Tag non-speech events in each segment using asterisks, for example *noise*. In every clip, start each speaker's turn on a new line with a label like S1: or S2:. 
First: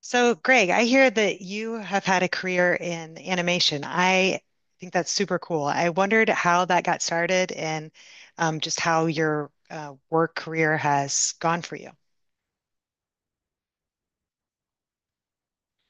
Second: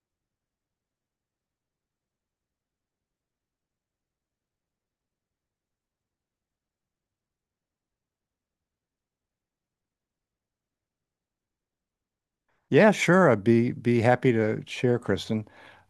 S1: So, Greg, I hear that you have had a career in animation. I think that's super cool. I wondered how that got started and just how your work career has gone for you.
S2: Yeah, sure. I'd be happy to share, Kristen.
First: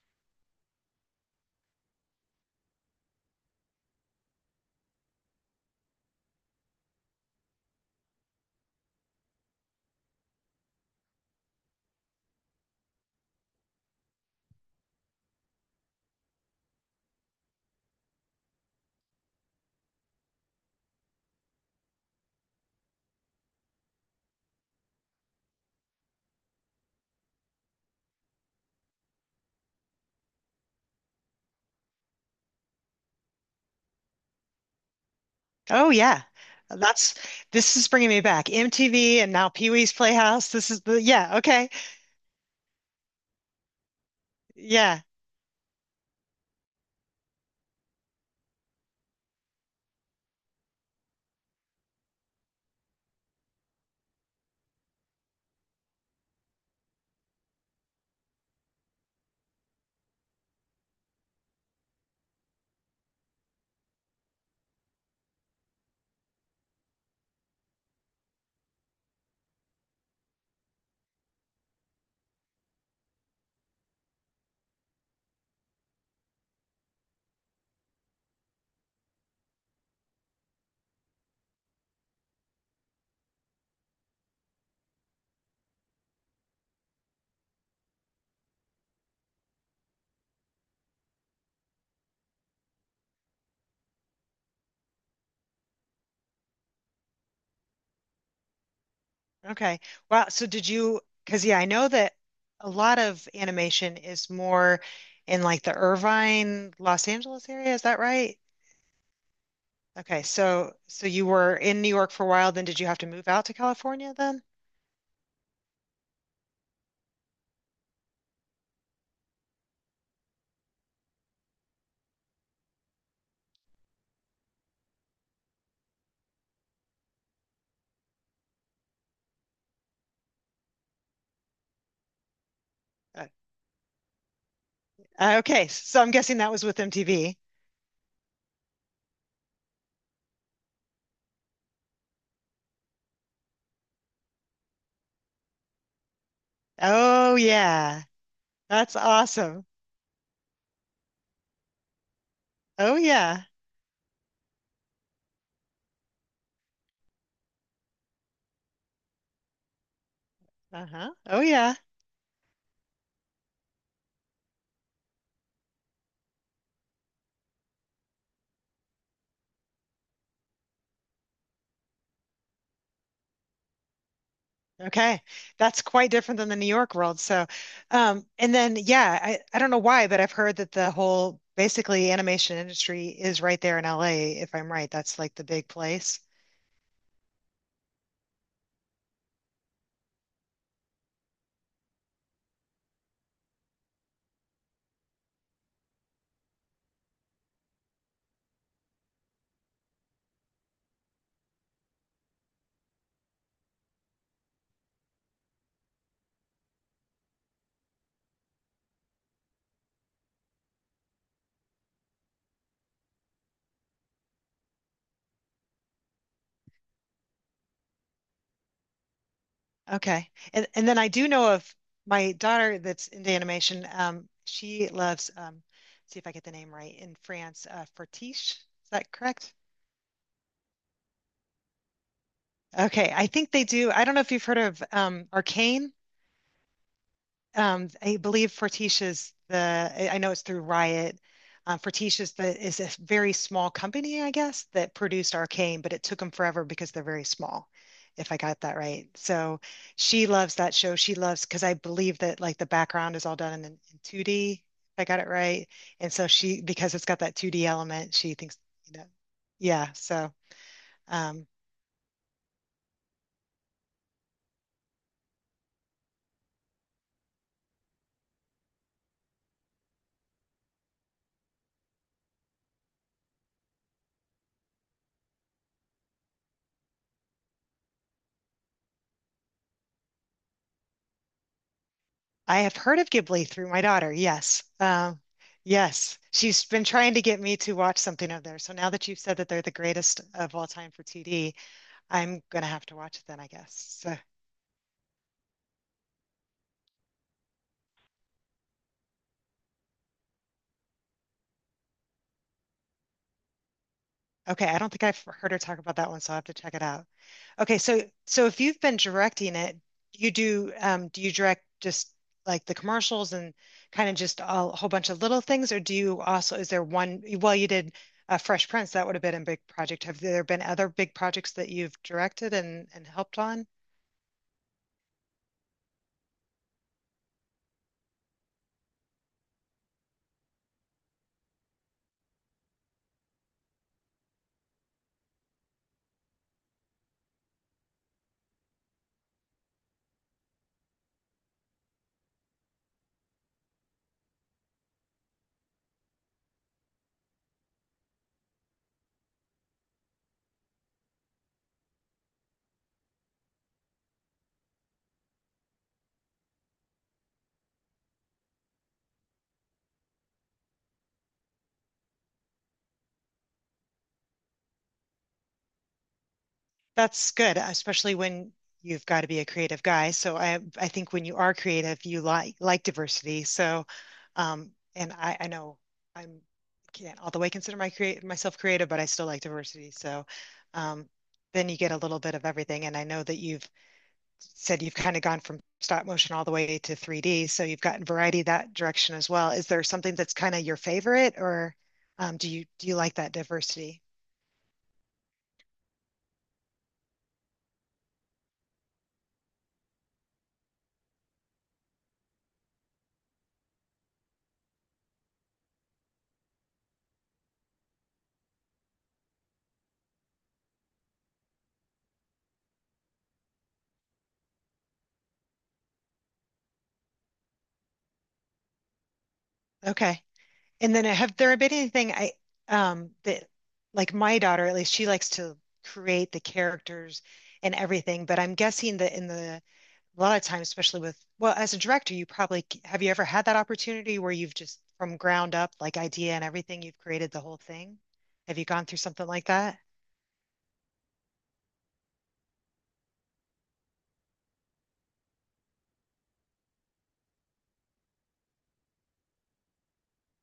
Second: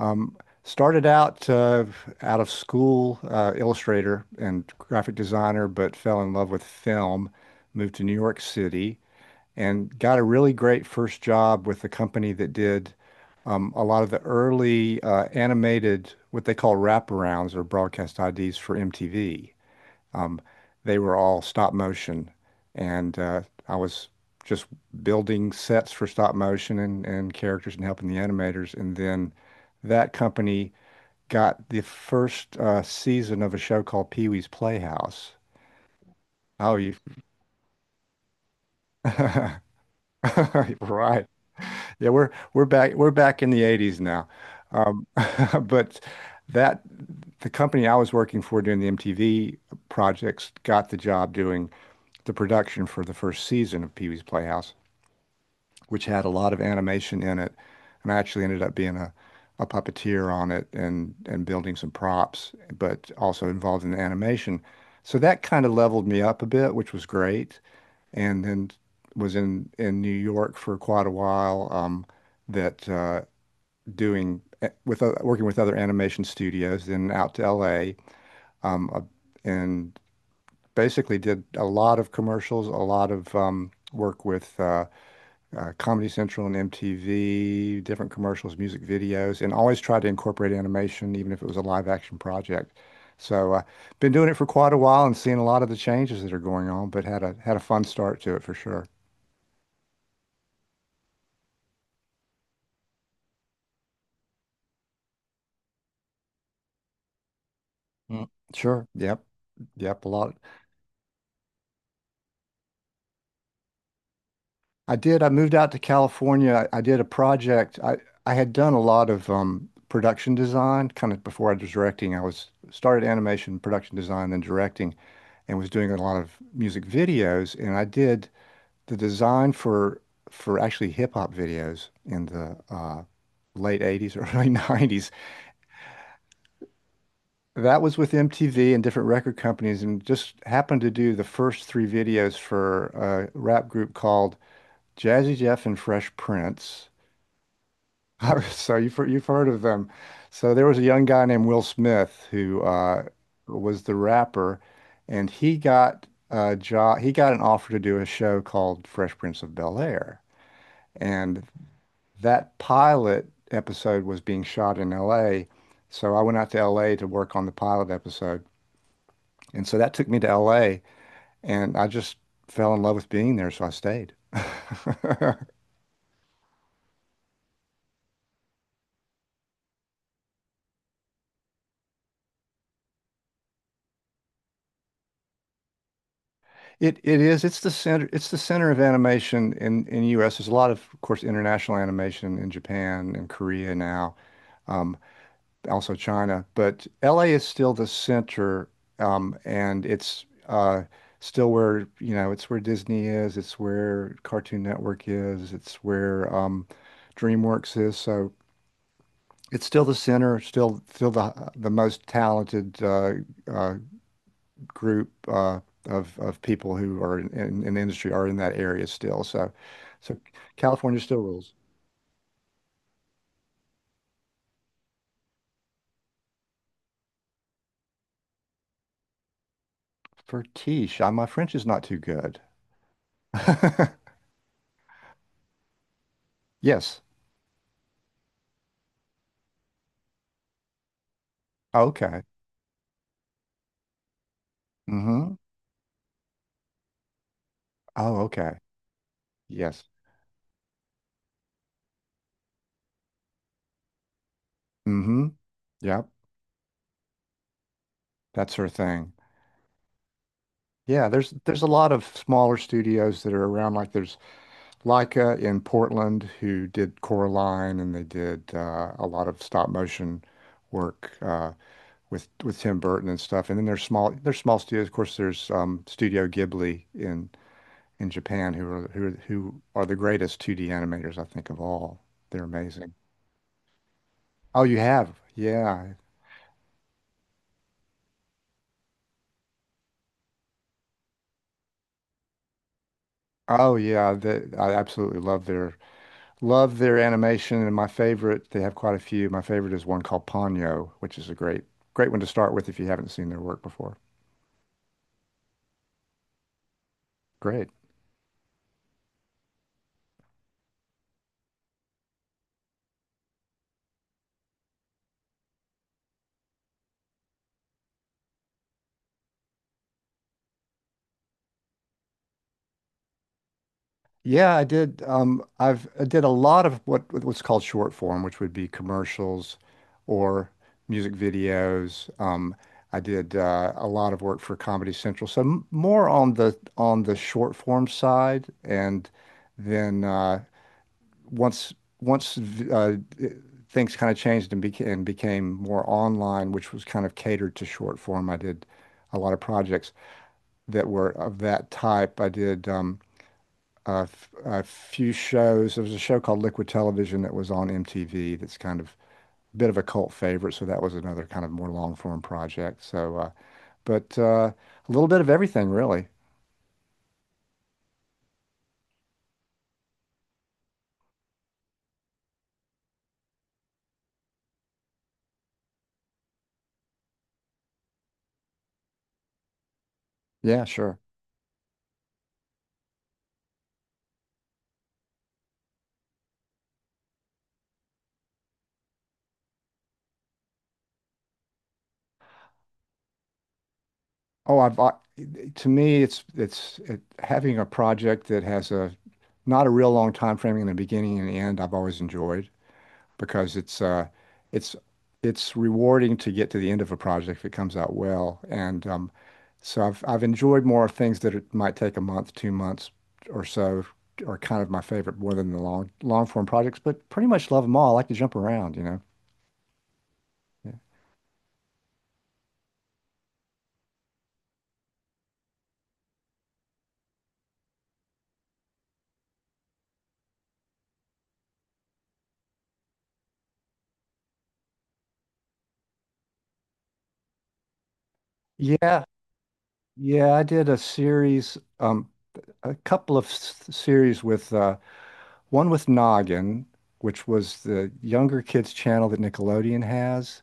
S2: Um, Started out out of school, illustrator and graphic designer, but fell in love with film. Moved to New York City and got a really great first job with a company that did a lot of the early animated, what they call wraparounds or broadcast IDs for MTV. Um, They were all stop motion, and I was just building sets for stop motion and characters and helping the animators. And then that company got the first season of a show called Pee-wee's Playhouse.
S1: Oh, yeah.
S2: Oh, you
S1: That's This is bringing me back. MTV and now
S2: *laughs*
S1: Pee-wee's Playhouse. This is the,
S2: right.
S1: yeah, okay.
S2: Yeah, we're back in the 80s now.
S1: Yeah,
S2: Um, *laughs* but that the company I was working for doing the MTV projects got the job doing the production for the first season of Pee Wee's Playhouse, which had a lot of animation in it. And I actually ended up being a puppeteer on it and building some props, but also involved in the animation. So that kind of leveled me up a bit, which was great. And then was in New York for quite a while, that doing eh, with working with other animation studios, then out to LA, um, uh, and basically did a lot of commercials, a lot of work with Comedy Central and MTV, different commercials, music videos, and always tried to incorporate animation, even if it was a live action project. So, been doing it for quite a while and seeing a lot of the changes that are going on, but had a fun start to it for sure.
S1: okay. Wow. So, did you, because yeah, I know that a lot of animation is more in like the Irvine, Los Angeles area. Is that
S2: Mm.
S1: right?
S2: Sure. Yep. Yep. A
S1: Okay,
S2: lot.
S1: so you were in New York for a while, then did you have to move out to California then?
S2: I did. I moved out to California. I did a project. I had done a lot of production design kind of before I was directing. I was started animation, production design, then directing, and was doing a lot of music videos. And I did the design for actually hip hop videos in the
S1: Uh,
S2: late 80s, *laughs* early 90s.
S1: okay, so I'm guessing that was with MTV.
S2: That was with MTV and different record companies, and just happened to do the first three videos for a rap group called Jazzy Jeff and Fresh Prince.
S1: Oh yeah,
S2: *laughs* So
S1: that's
S2: you've heard of
S1: awesome.
S2: them. So there was a young guy named Will Smith who
S1: Oh yeah.
S2: was the rapper, and he got a job. He got an offer to do a show called Fresh Prince of Bel-Air,
S1: Uh-huh. Oh
S2: and
S1: yeah.
S2: that pilot episode was being shot in L.A. So I went out to L.A. to work on the pilot episode, and so that took me to L.A. and I just fell in love with being there, so I stayed.
S1: Okay.
S2: *laughs*
S1: That's quite different than the New York world. So, and then yeah, I don't know why, but I've heard that the whole basically animation industry is right there in LA, if I'm right. That's like the big place.
S2: It is. It's the center. It's the center of animation in U.S. There's a lot of course, international animation in Japan and Korea now, um, also China. But L.A. is still the center, and it's still where you know it's where Disney is. It's where Cartoon Network is. It's where DreamWorks is. So it's still the center. Still, the most talented uh, group of people who are in the industry are in that area still. So so
S1: Okay. And then
S2: California
S1: I
S2: still
S1: do know
S2: rules.
S1: of my daughter that's into animation. She loves see if I get the name right in France, Fortiche. Is that correct?
S2: Fertiche, my French is not too good.
S1: Okay, I think they do.
S2: *laughs*
S1: I don't know if you've heard of Arcane.
S2: Yes.
S1: I believe I know it's through Riot.
S2: Okay.
S1: Fortitia's is a very small company, I guess, that produced
S2: Mm-hmm.
S1: Arcane, but it took them forever because they're very small,
S2: Oh,
S1: if I
S2: okay.
S1: got that right. So
S2: Yes.
S1: she loves that show. She loves, because I believe that like the background is all done in 2D, if I got
S2: Mm-hmm.
S1: it right.
S2: Yep.
S1: And so she, because it's got that 2D element, she
S2: That's
S1: thinks,
S2: her
S1: you know,
S2: thing.
S1: yeah. So
S2: Yeah, there's
S1: um,
S2: there's a lot of smaller studios that are around. Like there's Laika in Portland who did Coraline and they did a lot of stop motion work with Tim Burton and stuff. And then there's small studios. Of course, there's Studio Ghibli in Japan, who are the greatest 2D animators I think of all. They're
S1: I have
S2: amazing.
S1: heard of Ghibli through my daughter.
S2: Oh,
S1: Yes.
S2: you have? Yeah.
S1: Yes. She's been trying to get me to watch something of theirs. So now that you've said that they're the greatest of all time for TD, I'm going to have to watch it then, I guess.
S2: Oh yeah,
S1: So,
S2: I absolutely love their animation, and my favorite, they have quite a few. My favorite is one called Ponyo, which is a great one to start with if you haven't seen their work before.
S1: okay. I don't think I've heard her talk about that one, so I'll have to check it out.
S2: Great.
S1: Okay, so if you've been directing it, you do do you direct just like the commercials and kind of just a whole bunch of little things, or do you also is there one well you did Fresh Prince, that would have been a big project. Have there been other big projects that you've directed and helped on?
S2: Yeah, I did. I did a lot of what's called short form, which would be commercials or music videos. I did a lot of work for Comedy Central, so m more on the short form side. And then once once v- uh, things kind of changed and became more online, which was kind of catered to short form. I did a lot of projects that were of that type. I did. A few shows. There was a show called Liquid Television that was on MTV that's kind of a bit of a cult favorite. So that was another kind of more long form project. So, but a little bit of everything, really.
S1: That's good, especially when you've got to be a creative guy. So I think when you are creative, you like diversity. So and I know I'm can't all the way consider my create myself creative, but I still like diversity. So
S2: Yeah, sure.
S1: um then you get a little bit of everything. And I know that you've said you've kind of gone from stop motion all the way to 3D. So you've gotten variety that direction as well. Is there something that's kind of your favorite or do you like that diversity?
S2: Oh, to me, having a project that has a not a real long time frame in the beginning and the end. I've always enjoyed. Because it's it's it's rewarding to get to the end of a project if it comes out well. And so I've enjoyed more things that it might take a month, 2 months or so are kind of my favorite more than the long form projects, but pretty much love them all. I like to jump around, you know.
S1: Okay.
S2: Yeah.
S1: And then have there been anything I that like my daughter at least she likes to create the characters and everything, but I'm guessing that in the a lot of times, especially with well, as a director, you probably have you ever had that opportunity where you've just from ground up, like idea and everything, you've created the whole thing? Have you gone through
S2: Yeah,
S1: something like that?
S2: yeah, I did a series, a couple of series with one with Noggin, which was the younger kids channel that Nickelodeon has.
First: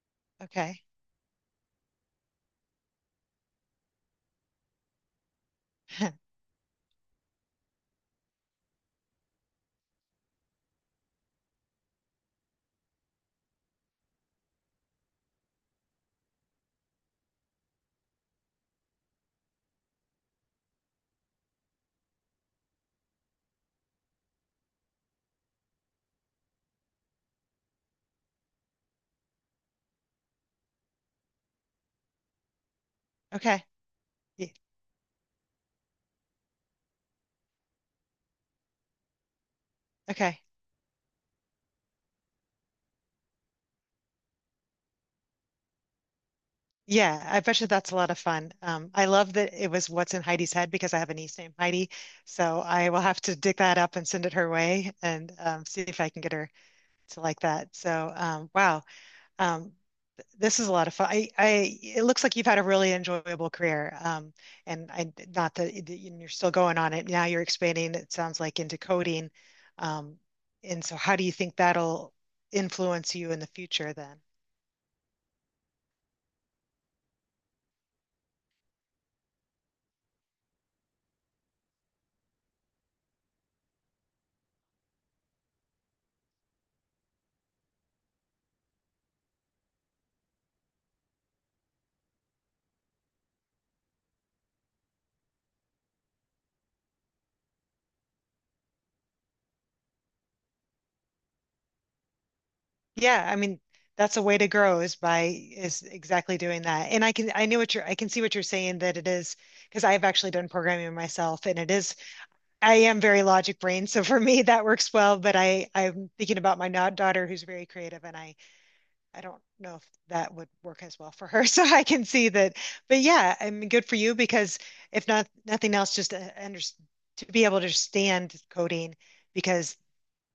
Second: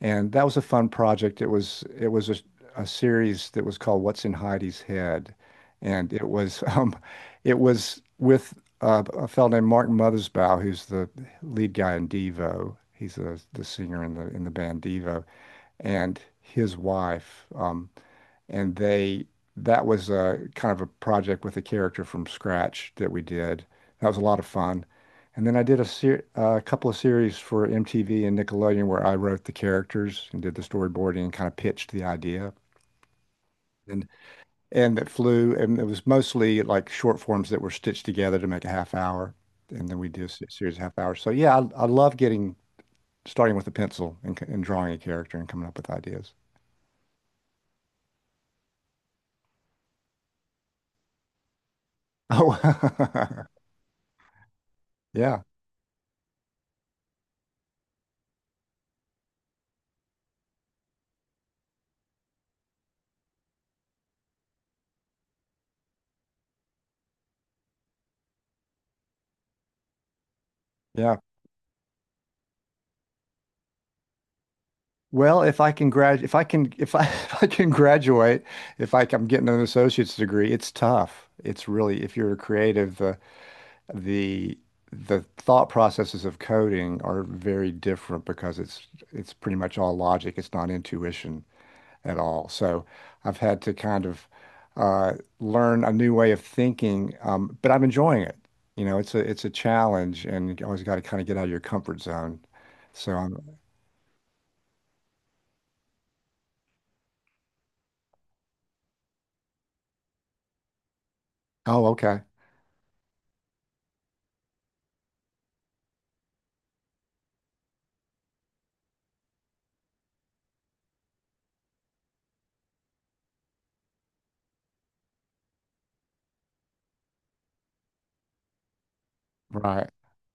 S2: And that was a
S1: Okay.
S2: fun project. It was a series that was called What's in Heidi's Head, and it
S1: *laughs*
S2: was *laughs* it was with a fellow named Martin Mothersbaugh, who's the lead guy in Devo. He's the singer in the band Devo, and his wife. And they that was a kind of a project with a character from scratch that we did. That was a lot of fun. And then I did a couple of series for MTV and Nickelodeon where I wrote the characters and did the storyboarding and kind of pitched the idea.
S1: Okay.
S2: And
S1: Ye-
S2: that flew and it was mostly like short forms that were stitched together to make a half hour. And then we did
S1: Okay.
S2: series of half hours. So yeah, I love getting starting with a pencil and, and drawing a character and coming up with ideas. *laughs*
S1: Yeah, I bet you that's a lot of fun. I love that it was what's in Heidi's head because I have a niece named Heidi.
S2: Oh,
S1: So I will have to dig that up and send it her way
S2: *laughs*
S1: and
S2: yeah,
S1: see if I can get her to like that. So wow, um, this is a lot of fun. I it looks like you've had a really enjoyable career. And I not that you're still going on it. Now you're expanding, it sounds like, into coding. Um, and so how
S2: yeah.
S1: do you think that'll influence you in the future then?
S2: Well, if I can grad, if I can, if I, *laughs* if I can graduate, if I, am getting an associate's degree, it's tough. It's really, if you're a creative, the the thought processes of coding are very different because it's pretty much all logic. It's not intuition at all. So I've had to kind of uh, learn a new way of thinking, but I'm enjoying it. You know, it's a challenge, and you always got to kind of get out of your comfort zone. So
S1: Yeah,
S2: I'm,
S1: I mean, that's a way to grow is by is exactly doing that. And I can I can see what you're saying that it is because I've actually done programming myself and it
S2: oh,
S1: is
S2: okay,
S1: I am very logic brain, so for me *laughs* that works well, but I'm thinking about my not daughter who's very creative and I don't know if that would work as well for her. *laughs* So I can see that. But yeah, I mean good for you because if not nothing else just to be able to understand coding because
S2: right.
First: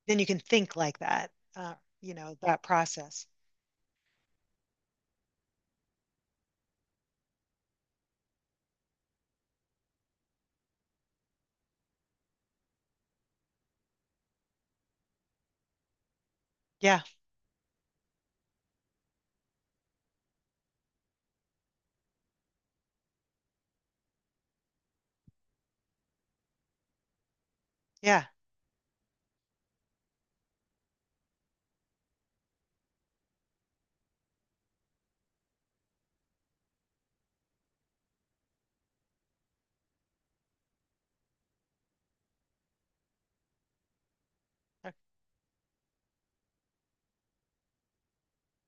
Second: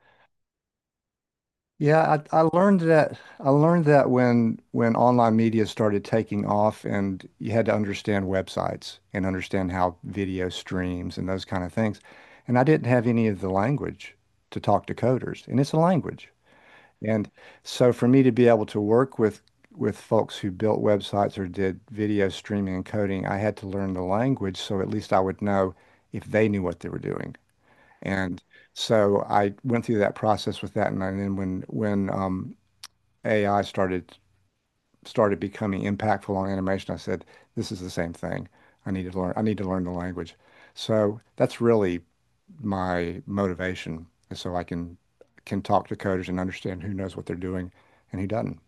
S1: then you can think like that. You
S2: Yeah,
S1: know, that process.
S2: I learned that when online media started taking off and you had to understand websites and understand how video streams and those kind of things. And I didn't have any of the language to talk to coders, and it's a language.
S1: Yeah.
S2: And so for me to be able to work with folks who built websites or did video streaming and coding, I had to learn the language so at least I would know if they knew what they were doing.
S1: Yeah.
S2: And so I went through that process with that, and then when AI started becoming impactful on animation, I said, "This is the same thing. I need to learn. I need to learn the language." So that's really my motivation, is so I
S1: Uh,
S2: can talk to coders and understand who knows what they're doing and who doesn't.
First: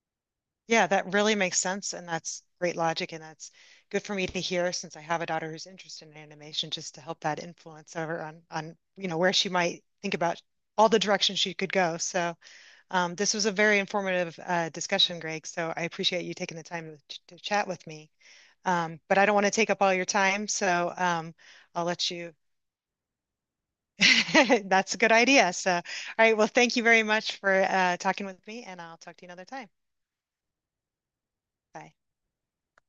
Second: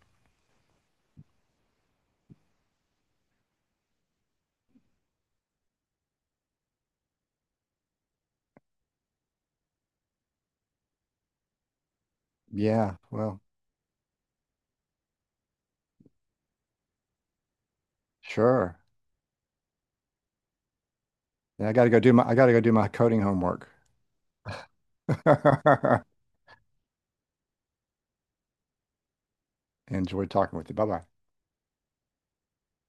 S1: yeah, that really makes sense. And that's great logic. And that's good for me to hear since I have a daughter who's interested in animation, just to help that influence over on, you know, where she might think about all the directions she could go. So
S2: Yeah,
S1: this
S2: well,
S1: was a very informative discussion, Greg. So I appreciate you taking the time to chat with me.
S2: sure.
S1: But I don't want to take up all your time. So
S2: Yeah,
S1: I'll let you.
S2: I got to go do my coding homework.
S1: *laughs* That's a good idea. So, all
S2: *laughs*
S1: right. Well, thank you very much for talking with me, and I'll talk to you another time.
S2: Enjoyed talking with you. Bye bye.
S1: Bye.